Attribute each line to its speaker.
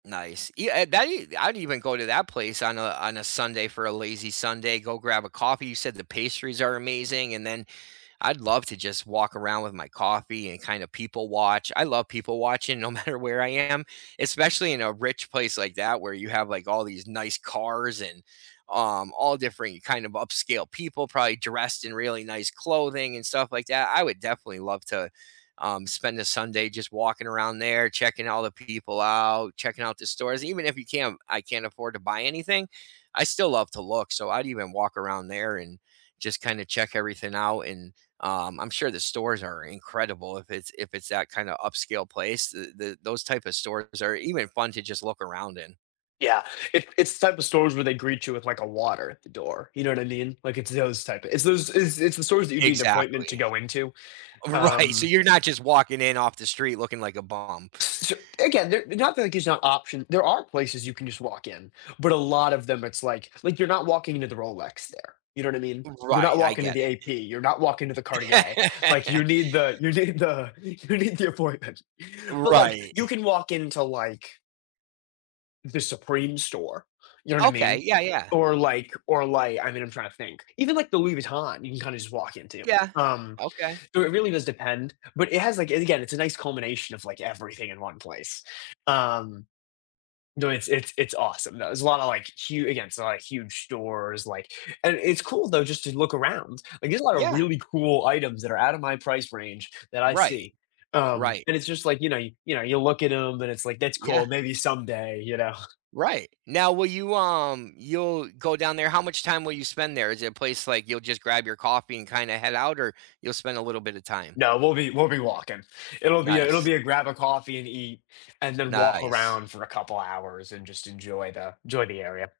Speaker 1: Nice. Yeah, uh, that i I'd even go to that place on a on a Sunday for a lazy Sunday, go grab a coffee. You said the pastries are amazing, and then I'd love to just walk around with my coffee and kind of people watch. I love people watching no matter where I am, especially in a rich place like that where you have like all these nice cars and, um, all different kind of upscale people probably dressed in really nice clothing and stuff like that. I would definitely love to, um, spend the Sunday just walking around there, checking all the people out, checking out the stores. Even if you can't I can't afford to buy anything, I still love to look. So I'd even walk around there and just kinda check everything out, and, um, I'm sure the stores are incredible if it's if it's that kind of upscale place. The the those type of stores are even fun to just look around in.
Speaker 2: Yeah, it's it's the type of stores where they greet you with, like, a water at the door, you know what I mean? Like, it's those type of it's those, it's it's the stores that you need an appointment to
Speaker 1: Exactly.
Speaker 2: go into,
Speaker 1: Right, so
Speaker 2: um
Speaker 1: you're not just walking in off the street looking like a bum.
Speaker 2: S so again, they're not like it's not option. There are places you can just walk in, but a lot of them, it's like like you're not walking into the Rolex there, you know what I mean? You're not
Speaker 1: Right, I
Speaker 2: walking to
Speaker 1: get
Speaker 2: the
Speaker 1: it.
Speaker 2: AP, you're not walking to the Cartier, like you need the you need the, you need the appointment, but, like,
Speaker 1: Right.
Speaker 2: you can walk into like the Supreme store, you know what I
Speaker 1: Okay,
Speaker 2: mean?
Speaker 1: yeah, yeah.
Speaker 2: Or like or like, I mean, I'm trying to think even, like, the Louis Vuitton, you can kind of just walk into.
Speaker 1: Yeah,
Speaker 2: Um,
Speaker 1: okay.
Speaker 2: so it really does depend, but it has, like, and again, it's a nice combination of, like, everything in one place. Um no, it's it's it's awesome though. There's a lotta, like, hu again, they're like, huge stores, like and it's cool though just to look around. Like, there's a lotta
Speaker 1: Yeah.
Speaker 2: really cool items that are out of my price range that I
Speaker 1: Right.
Speaker 2: see, um,
Speaker 1: Right.
Speaker 2: and it's just like, you know you know, you look at 'em, and it's like, "That's
Speaker 1: Yeah.
Speaker 2: cool, maybe someday," you know.
Speaker 1: Right. Now, will you, um, you'll go down there. How much time will you spend there? Is it a place like you'll just grab your coffee and kinda head out, or you'll spend a little bit of time?
Speaker 2: No, we'll be we'll be walking. It'll be a it'll
Speaker 1: Nice.
Speaker 2: be a grab a coffee and eat, and then walk
Speaker 1: Nice.
Speaker 2: around for a couple hours and just enjoy the joy the area.